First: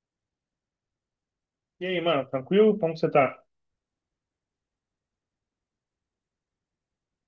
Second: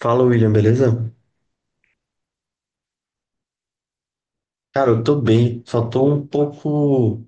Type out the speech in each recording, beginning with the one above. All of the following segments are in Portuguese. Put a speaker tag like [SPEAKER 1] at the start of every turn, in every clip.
[SPEAKER 1] Fala, William, beleza?
[SPEAKER 2] E aí, mano, tranquilo? Como que você tá
[SPEAKER 1] Cara, eu tô bem, só tô um pouco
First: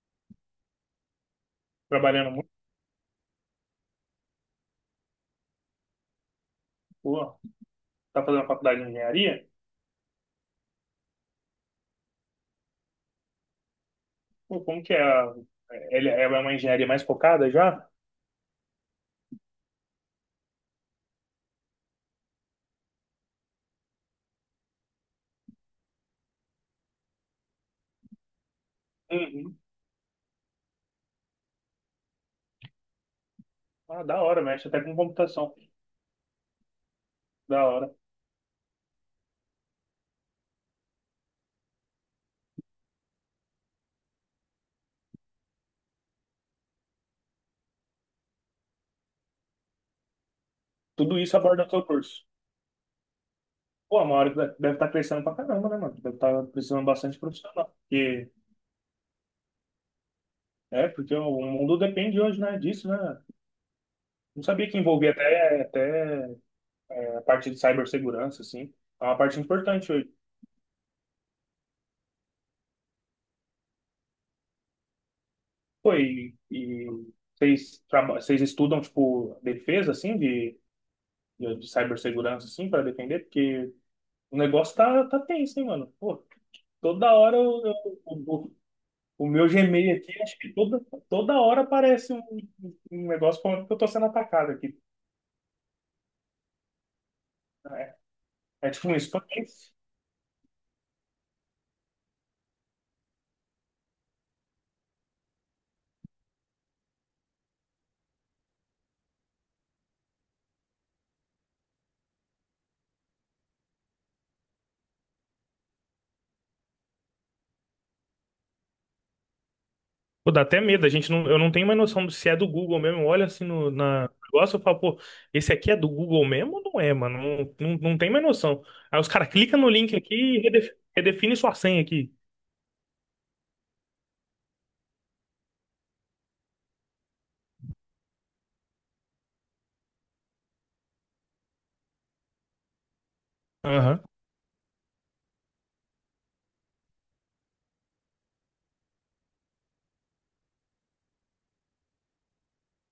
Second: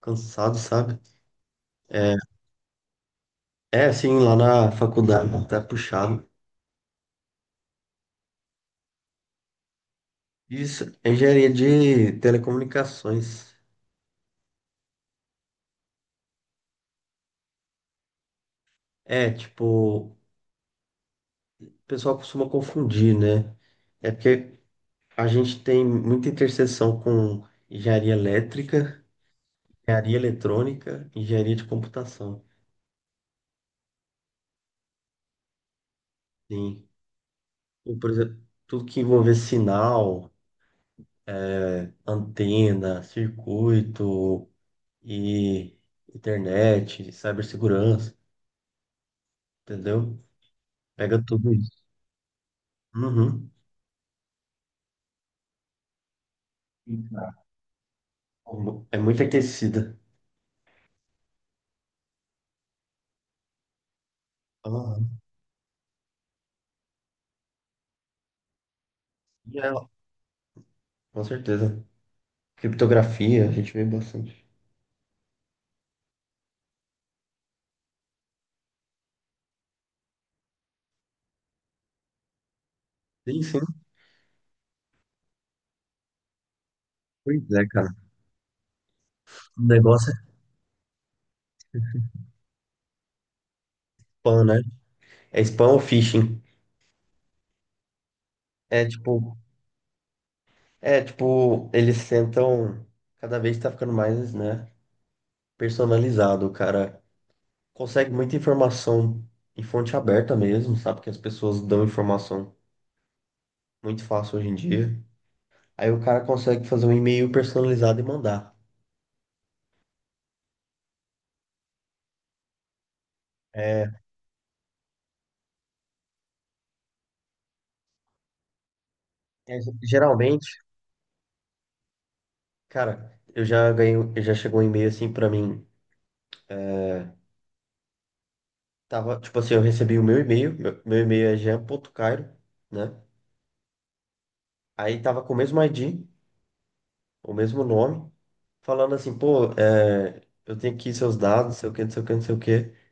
[SPEAKER 1] cansado, sabe? É,
[SPEAKER 2] trabalhando muito?
[SPEAKER 1] é assim, lá na faculdade, tá puxado.
[SPEAKER 2] Pô, tá fazendo faculdade de engenharia?
[SPEAKER 1] Isso, é engenharia de telecomunicações.
[SPEAKER 2] Pô, como que é? Ele é uma engenharia mais focada já?
[SPEAKER 1] É, tipo, o pessoal costuma confundir, né? É porque a gente tem muita interseção com engenharia elétrica,
[SPEAKER 2] Uhum.
[SPEAKER 1] engenharia eletrônica, engenharia de computação.
[SPEAKER 2] Ah, da hora, mexe até com computação.
[SPEAKER 1] Sim.
[SPEAKER 2] Da hora.
[SPEAKER 1] E, por exemplo, tudo que envolver sinal, é, antena, circuito. E internet, cibersegurança, entendeu?
[SPEAKER 2] Tudo
[SPEAKER 1] Pega
[SPEAKER 2] isso
[SPEAKER 1] tudo
[SPEAKER 2] aborda o seu
[SPEAKER 1] isso.
[SPEAKER 2] curso.
[SPEAKER 1] Uhum.
[SPEAKER 2] Pô, a Mauri deve estar crescendo pra caramba, né, mano? Deve estar precisando bastante profissional. Porque,
[SPEAKER 1] É muito aquecida.
[SPEAKER 2] porque o mundo depende hoje, né, disso, né? Não sabia que
[SPEAKER 1] Aham.
[SPEAKER 2] envolvia até a parte de cibersegurança, assim. É uma parte
[SPEAKER 1] E ela,
[SPEAKER 2] importante hoje.
[SPEAKER 1] com certeza. Criptografia, a gente vê bastante.
[SPEAKER 2] Foi, e vocês, vocês estudam, tipo, defesa, assim, de, de cibersegurança, assim, para defender?
[SPEAKER 1] Sim, sim.
[SPEAKER 2] Porque o negócio tá tenso, hein, mano? Pô, toda hora
[SPEAKER 1] Pois é, cara.
[SPEAKER 2] o meu
[SPEAKER 1] O
[SPEAKER 2] Gmail
[SPEAKER 1] negócio
[SPEAKER 2] aqui,
[SPEAKER 1] é
[SPEAKER 2] acho que toda hora aparece um negócio falando que eu tô sendo
[SPEAKER 1] spam,
[SPEAKER 2] atacado
[SPEAKER 1] né?
[SPEAKER 2] aqui.
[SPEAKER 1] É spam ou phishing?
[SPEAKER 2] É, é
[SPEAKER 1] É
[SPEAKER 2] tipo um spam.
[SPEAKER 1] tipo, é tipo, eles tentam, cada vez tá ficando mais, né, personalizado, o cara. Consegue muita informação em fonte aberta mesmo, sabe? Que as pessoas dão informação muito fácil hoje em dia. Aí o cara consegue fazer um e-mail personalizado e mandar.
[SPEAKER 2] Pô, dá até medo, a gente não, eu não tenho mais noção se é do Google mesmo. Olha assim no
[SPEAKER 1] É,
[SPEAKER 2] na no negócio eu falo, pô, esse aqui é do Google mesmo ou não é, mano? Não, não, não tem mais noção. Aí os caras
[SPEAKER 1] é,
[SPEAKER 2] clicam no link aqui e
[SPEAKER 1] geralmente,
[SPEAKER 2] redefine sua senha aqui.
[SPEAKER 1] cara, eu já ganhei, eu já chegou um e-mail assim pra mim. é, Tava, tipo assim, eu recebi o meu e-mail, meu e-mail é jean.cairo, né?
[SPEAKER 2] Aham.
[SPEAKER 1] Aí tava com o mesmo ID, o mesmo nome, falando assim, pô, eu tenho aqui seus dados, não sei o que, não sei o que, não sei o que.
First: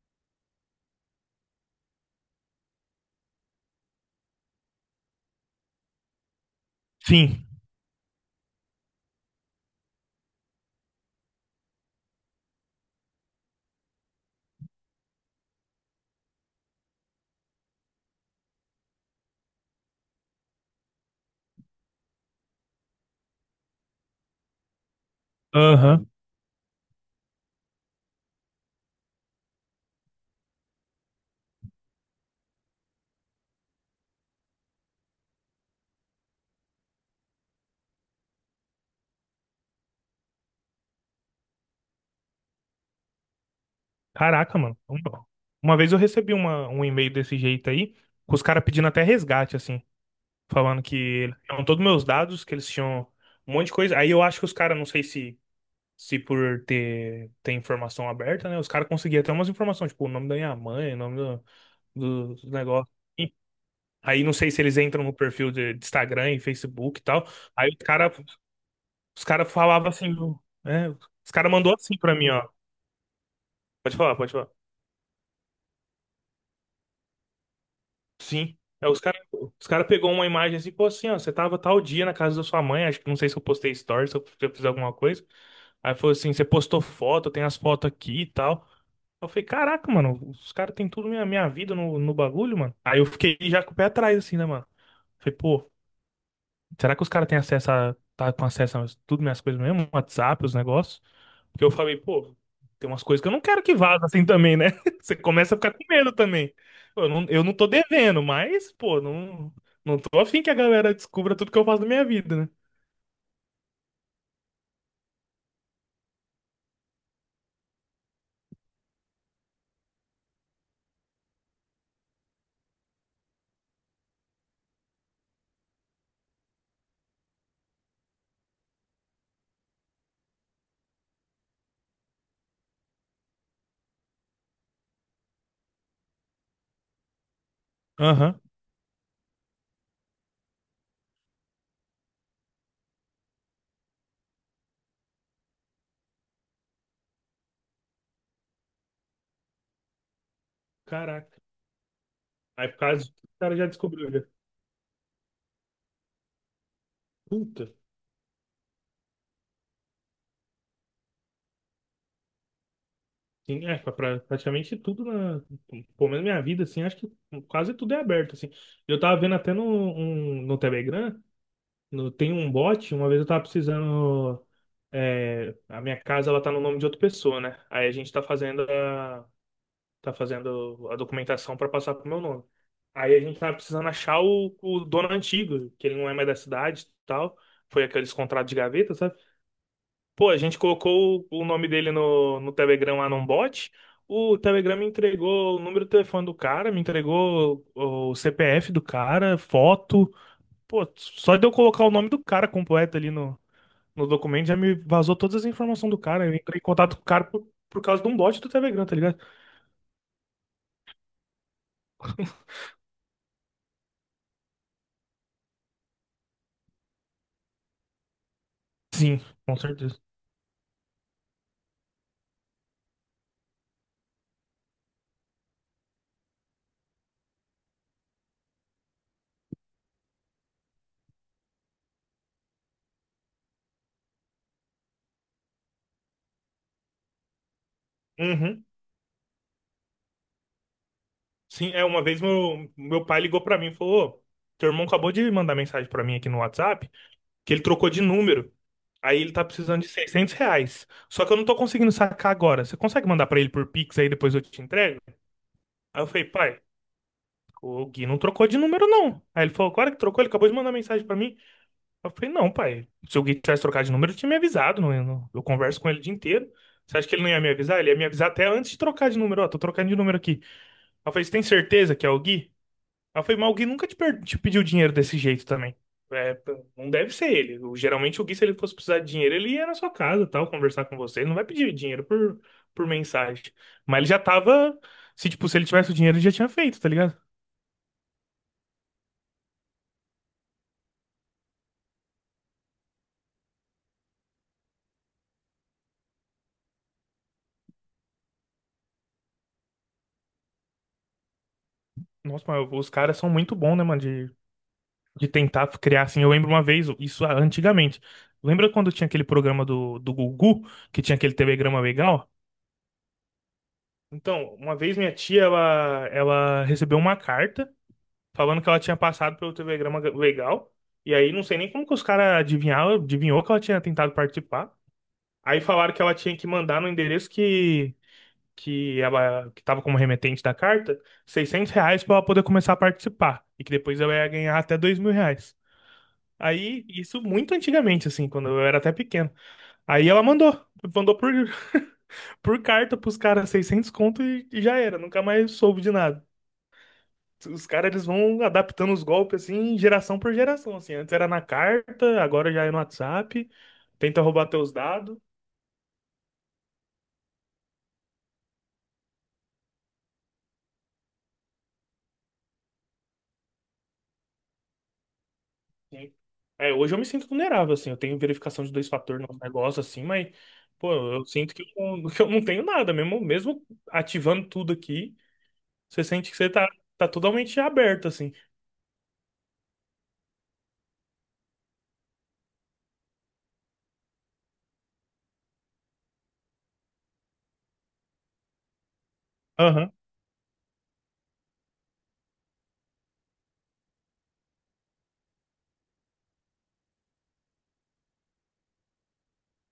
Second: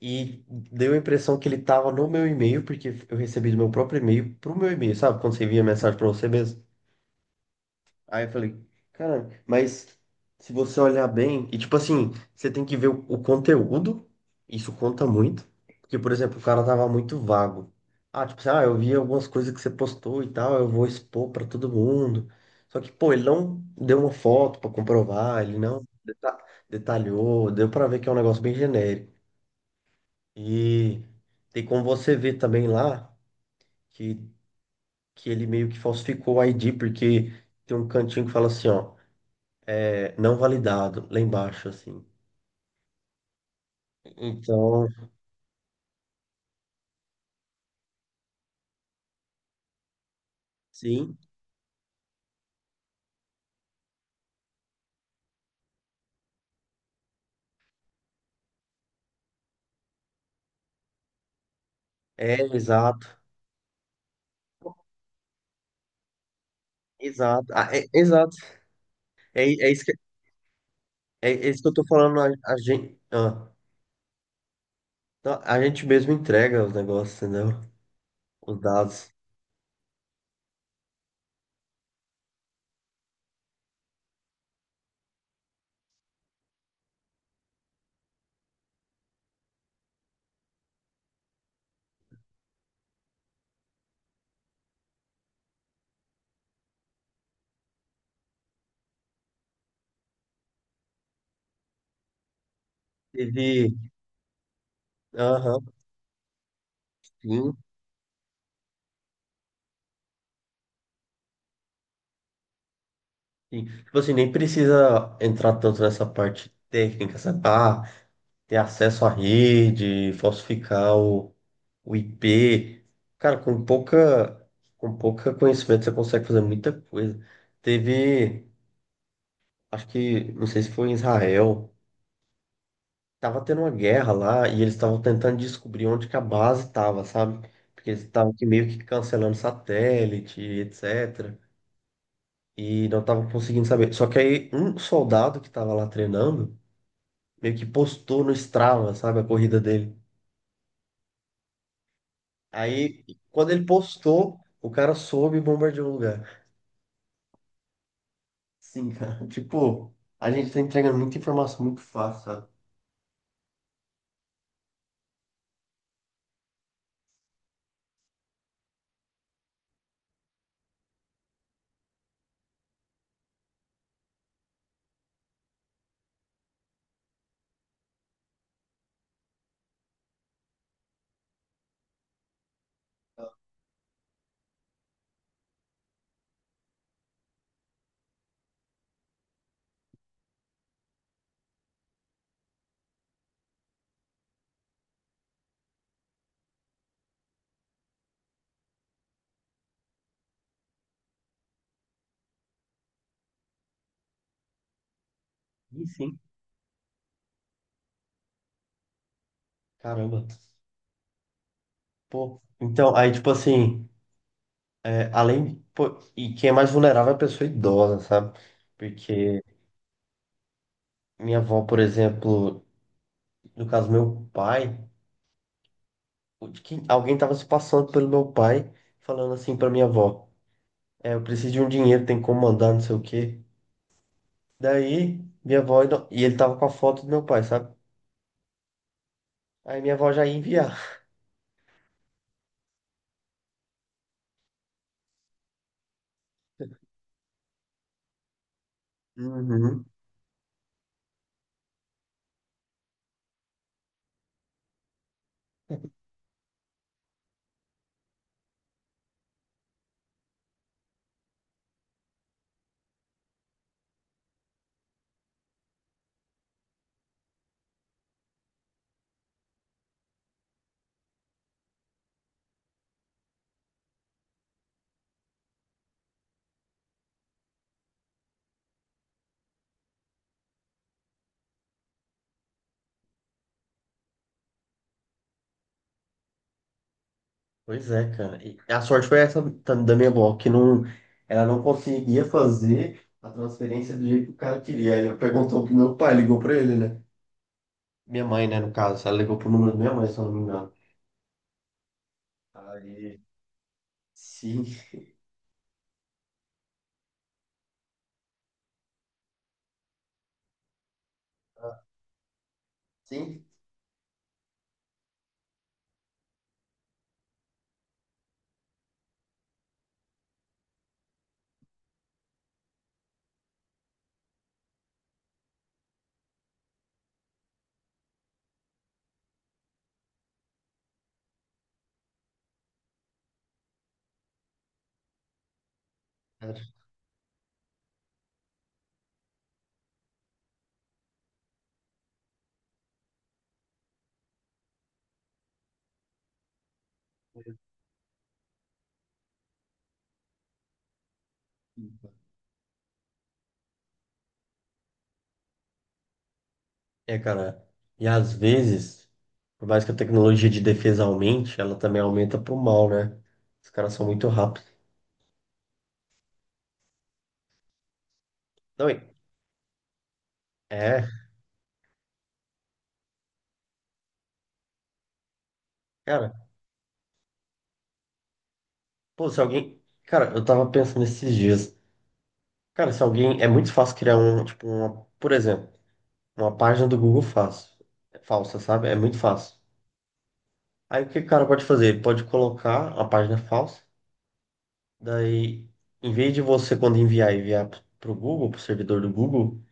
[SPEAKER 1] E deu a impressão que ele tava no meu e-mail, porque eu recebi do meu próprio e-mail pro meu e-mail, sabe? Quando você envia mensagem pra você mesmo.
[SPEAKER 2] Sim.
[SPEAKER 1] Aí eu falei, cara, mas se você olhar bem, e tipo assim, você tem que ver o conteúdo, isso conta muito. Porque, por exemplo, o cara tava muito vago. Ah, tipo assim, ah, eu vi algumas coisas que você postou e tal, eu vou expor pra todo mundo. Só que, pô, ele não deu uma foto pra comprovar, ele não
[SPEAKER 2] Aham.
[SPEAKER 1] detalhou, deu pra ver que é um negócio bem genérico. E tem como você ver também lá que, que ele meio que falsificou o ID, porque tem um cantinho que fala assim, ó, é, não validado, lá embaixo, assim.
[SPEAKER 2] Caraca, mano.
[SPEAKER 1] Então,
[SPEAKER 2] Uma vez eu recebi um e-mail desse jeito aí, com os caras pedindo até resgate, assim, falando que
[SPEAKER 1] sim,
[SPEAKER 2] eles tinham todos meus dados, que eles tinham um monte de coisa. Aí eu acho que os caras, não sei se por ter informação aberta, né? Os caras conseguiam até umas informações, tipo, o nome da minha mãe, o nome
[SPEAKER 1] é
[SPEAKER 2] do negócio.
[SPEAKER 1] exato,
[SPEAKER 2] E aí não sei se eles entram no perfil de Instagram e Facebook e tal.
[SPEAKER 1] exato, ah,
[SPEAKER 2] Aí
[SPEAKER 1] é, exato.
[SPEAKER 2] os
[SPEAKER 1] É,
[SPEAKER 2] cara
[SPEAKER 1] é isso
[SPEAKER 2] falavam
[SPEAKER 1] que,
[SPEAKER 2] assim, né?
[SPEAKER 1] é,
[SPEAKER 2] Os
[SPEAKER 1] é
[SPEAKER 2] cara
[SPEAKER 1] isso que eu
[SPEAKER 2] mandou
[SPEAKER 1] tô
[SPEAKER 2] assim pra
[SPEAKER 1] falando,
[SPEAKER 2] mim, ó.
[SPEAKER 1] a gente, ah,
[SPEAKER 2] Pode falar, pode falar.
[SPEAKER 1] então, a gente mesmo entrega os negócios, entendeu?
[SPEAKER 2] Sim.
[SPEAKER 1] Os
[SPEAKER 2] Aí
[SPEAKER 1] dados.
[SPEAKER 2] os cara pegou uma imagem assim, pô, assim, ó, você tava tal dia na casa da sua mãe, acho que não sei se eu postei stories, se eu fiz alguma coisa. Aí falou assim, você postou foto, tem as fotos aqui e tal. Eu falei, caraca, mano, os caras têm tudo minha vida no bagulho, mano. Aí eu fiquei já com o pé atrás, assim, né, mano? Falei, pô, será que os caras têm tá com acesso a tudo minhas coisas mesmo? WhatsApp, os negócios? Porque eu falei, pô, tem umas coisas que eu não quero
[SPEAKER 1] Teve,
[SPEAKER 2] que vaza assim também, né? Você começa a
[SPEAKER 1] aham,
[SPEAKER 2] ficar com medo também. Pô, eu não
[SPEAKER 1] sim,
[SPEAKER 2] tô devendo, mas, pô, não, não tô afim que a galera descubra tudo que eu faço da minha vida, né?
[SPEAKER 1] sim. Tipo assim, nem precisa entrar tanto nessa parte técnica, sabe? Ah, ter acesso à rede, falsificar o IP. Cara, com pouca conhecimento você consegue fazer muita coisa. Teve, acho que, não sei se foi em Israel, tava tendo uma guerra lá e eles estavam tentando descobrir onde que a base tava, sabe? Porque eles estavam
[SPEAKER 2] Aham.
[SPEAKER 1] que meio que cancelando satélite, etc. E não estavam conseguindo saber. Só que aí um soldado que tava lá treinando meio que postou no Strava, sabe, a corrida dele.
[SPEAKER 2] Caraca. Aí por causa
[SPEAKER 1] Aí,
[SPEAKER 2] disso, o
[SPEAKER 1] quando
[SPEAKER 2] cara
[SPEAKER 1] ele
[SPEAKER 2] já descobriu, já.
[SPEAKER 1] postou, o cara soube e bombardeou o lugar.
[SPEAKER 2] Puta.
[SPEAKER 1] Sim, cara. Tipo, a gente tá entregando muita informação muito fácil, sabe?
[SPEAKER 2] Sim, é, praticamente tudo na, pelo menos minha vida, assim, acho que quase tudo é aberto, assim. Eu tava vendo até no Telegram, tem um bot, uma vez eu tava precisando, a minha casa, ela tá no nome de outra pessoa, né? Aí a gente tá tá fazendo a documentação pra passar pro meu nome. Aí a gente tava precisando achar o dono antigo, que ele não é mais da cidade e tal, foi aqueles contratos de gaveta, sabe? Pô, a gente colocou o nome dele no Telegram lá num bot. O Telegram me entregou o número do telefone do cara, me entregou o CPF do cara, foto. Pô, só de eu colocar o nome do cara completo ali no documento já me vazou todas as
[SPEAKER 1] Sim,
[SPEAKER 2] informações do
[SPEAKER 1] sim.
[SPEAKER 2] cara. Eu entrei em contato com o cara por causa de um bot do Telegram, tá ligado?
[SPEAKER 1] Caramba. Pô. Então, aí, tipo assim, é, além. Pô, e quem é mais vulnerável é a pessoa idosa, sabe?
[SPEAKER 2] Sim,
[SPEAKER 1] Porque
[SPEAKER 2] com certeza.
[SPEAKER 1] minha avó, por exemplo, no caso, meu pai, alguém tava se passando pelo meu pai, falando assim pra minha avó: é, eu preciso de um dinheiro, tem como mandar, não sei o quê. Daí, minha avó. E ele tava com a foto do meu pai, sabe?
[SPEAKER 2] Uhum.
[SPEAKER 1] Aí minha avó já ia enviar.
[SPEAKER 2] Sim, é, uma vez meu pai ligou pra mim e falou: "Ô, teu irmão acabou de mandar mensagem pra mim aqui no WhatsApp, que ele trocou de número. Aí ele tá precisando
[SPEAKER 1] Uhum.
[SPEAKER 2] de R$ 600. Só que eu não tô conseguindo sacar agora. Você consegue mandar pra ele por Pix aí depois eu te entrego?" Aí eu falei, pai, o Gui não trocou de número não. Aí ele falou, claro que trocou, ele acabou de mandar mensagem pra mim. Eu falei, não, pai, se o Gui tivesse trocado de número, eu tinha me avisado. Não, eu, eu converso com ele o dia inteiro. Você acha que ele não ia me avisar? Ele ia me avisar até antes de trocar de número. Ó, tô trocando de número aqui. Aí eu falei, você tem certeza que é o Gui? Ela foi, mas alguém nunca te pediu dinheiro desse jeito também. É, não deve ser ele. Geralmente o Gui, se ele fosse precisar de dinheiro, ele ia na sua casa, tal, conversar com você. Ele não vai pedir dinheiro por mensagem. Mas ele já tava. Se ele tivesse o dinheiro, ele já tinha feito, tá ligado?
[SPEAKER 1] Pois é, cara. E a sorte foi essa da minha avó, que não, ela não conseguia fazer a transferência do jeito que o cara queria. Aí eu perguntou pro meu pai, ligou pra ele, né? Minha mãe, né, no caso. Ela ligou pro número da minha mãe, se eu não me engano.
[SPEAKER 2] Nossa, mas os caras
[SPEAKER 1] Aí,
[SPEAKER 2] são muito bons, né, mano?
[SPEAKER 1] sim,
[SPEAKER 2] De tentar criar assim. Eu lembro uma vez, isso antigamente. Lembra quando tinha aquele programa do Gugu, que tinha aquele telegrama legal?
[SPEAKER 1] sim.
[SPEAKER 2] Então, uma vez minha tia, ela recebeu uma carta. Falando que ela tinha passado pelo telegrama legal. E aí não sei nem como que os caras adivinharam, adivinhou que ela tinha tentado participar. Aí falaram que ela tinha que mandar no endereço que ela que estava como remetente da carta, R$ 600 para ela poder começar a participar e que depois ela ia ganhar até R$ 2.000.
[SPEAKER 1] Cara.
[SPEAKER 2] Aí isso muito antigamente assim, quando eu era até pequeno. Aí ela mandou por carta pros caras 600 conto e já era, nunca mais soube de nada. Os caras, eles vão adaptando os golpes, assim, geração por geração, assim. Antes era na carta, agora já é no WhatsApp. Tenta roubar teus dados.
[SPEAKER 1] É, cara. E às vezes, por mais que a tecnologia de defesa aumente, ela também aumenta pro mal, né? Os caras são muito rápidos.
[SPEAKER 2] Sim. É, hoje eu me sinto vulnerável, assim. Eu tenho verificação de
[SPEAKER 1] Não,
[SPEAKER 2] dois fatores no negócio, assim, mas, pô,
[SPEAKER 1] é,
[SPEAKER 2] eu sinto que eu, não- que eu não tenho nada. Mesmo, mesmo ativando tudo aqui, você sente que
[SPEAKER 1] cara.
[SPEAKER 2] você tá totalmente aberto, assim.
[SPEAKER 1] Pô, se alguém. Cara, eu tava pensando esses dias. Cara, se alguém. É muito fácil criar um, tipo, uma, por exemplo, uma página do Google fácil, falsa, sabe? É muito fácil.
[SPEAKER 2] Aham.
[SPEAKER 1] Aí o que o cara pode fazer? Ele pode colocar a página falsa, daí, em vez de você, quando enviar pro Google, pro servidor do Google,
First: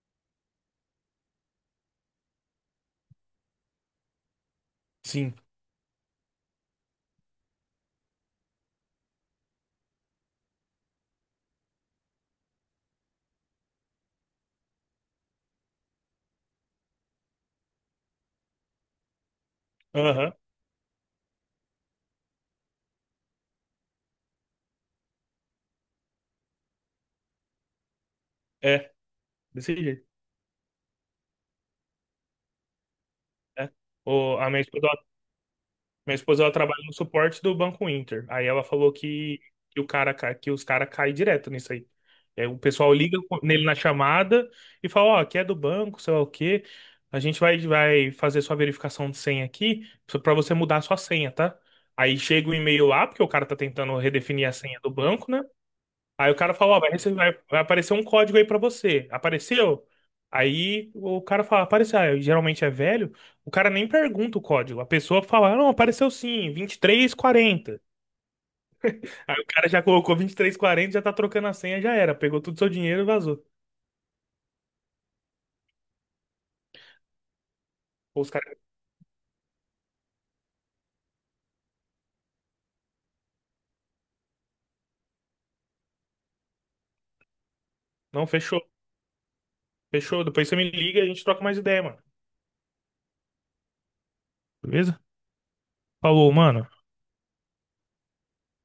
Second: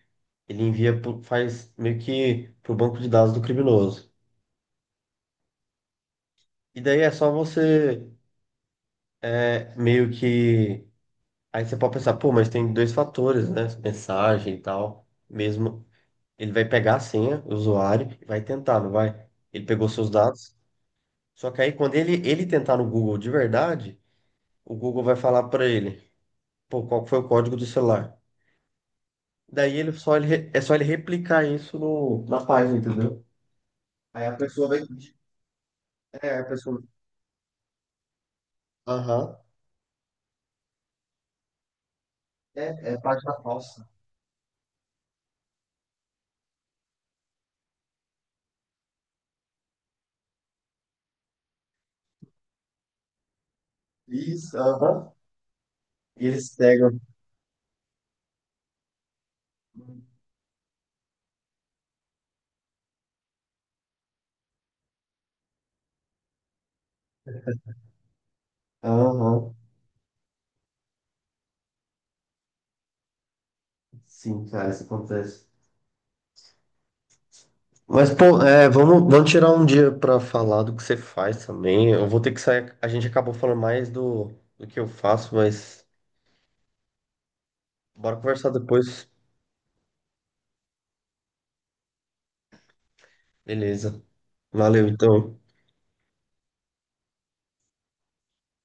[SPEAKER 1] ele envia, faz meio que pro banco de dados do criminoso.
[SPEAKER 2] Sim.
[SPEAKER 1] E daí é só você, é, meio que. Aí você pode pensar, pô, mas tem dois fatores, né? Mensagem e tal, mesmo. Ele vai pegar a senha, o usuário, e vai tentar, não vai? Ele pegou seus
[SPEAKER 2] Aham.
[SPEAKER 1] dados. Só que aí, quando ele tentar no Google de verdade, o Google vai falar para ele, pô, qual foi o código do celular?
[SPEAKER 2] É, desse
[SPEAKER 1] Daí ele
[SPEAKER 2] jeito.
[SPEAKER 1] só ele, re- é só ele replicar isso no, na página, entendeu?
[SPEAKER 2] É.
[SPEAKER 1] Aí a
[SPEAKER 2] O, a minha
[SPEAKER 1] pessoa vai.
[SPEAKER 2] esposa Minha
[SPEAKER 1] É,
[SPEAKER 2] esposa,
[SPEAKER 1] a
[SPEAKER 2] ela
[SPEAKER 1] pessoa.
[SPEAKER 2] trabalha no suporte do Banco Inter. Aí ela falou
[SPEAKER 1] Aham.
[SPEAKER 2] que o cara, que os caras caem direto nisso aí. É, o pessoal
[SPEAKER 1] É, é
[SPEAKER 2] liga
[SPEAKER 1] página
[SPEAKER 2] nele na
[SPEAKER 1] falsa.
[SPEAKER 2] chamada e fala, ó, aqui é do banco, sei lá o quê. A gente vai fazer sua verificação de senha aqui só pra você mudar a sua senha, tá? Aí chega o e-mail lá, porque o cara tá tentando redefinir a
[SPEAKER 1] Isso,
[SPEAKER 2] senha do
[SPEAKER 1] aham.
[SPEAKER 2] banco, né?
[SPEAKER 1] E
[SPEAKER 2] Aí o
[SPEAKER 1] eles
[SPEAKER 2] cara fala, ó,
[SPEAKER 1] pegam.
[SPEAKER 2] vai aparecer um código aí pra você. Apareceu? Aí o cara fala, apareceu. Aí, geralmente é velho, o cara nem pergunta o código. A pessoa fala, "Ah, não, apareceu sim, 2340." Aí o
[SPEAKER 1] Aham.
[SPEAKER 2] cara já colocou 23 e 40, já tá trocando a senha, já era. Pegou todo o seu dinheiro e vazou.
[SPEAKER 1] Sim, cara, isso acontece. Mas,
[SPEAKER 2] Os
[SPEAKER 1] pô,
[SPEAKER 2] caras,
[SPEAKER 1] é, vamos, vamos tirar um dia pra falar do que você faz também. Eu vou ter que sair. A gente acabou falando mais do, do que eu faço, mas bora
[SPEAKER 2] não,
[SPEAKER 1] conversar
[SPEAKER 2] fechou,
[SPEAKER 1] depois.
[SPEAKER 2] fechou. Depois você me liga e a gente troca mais ideia, mano.
[SPEAKER 1] Beleza. Valeu,
[SPEAKER 2] Beleza?
[SPEAKER 1] então.
[SPEAKER 2] Falou, mano.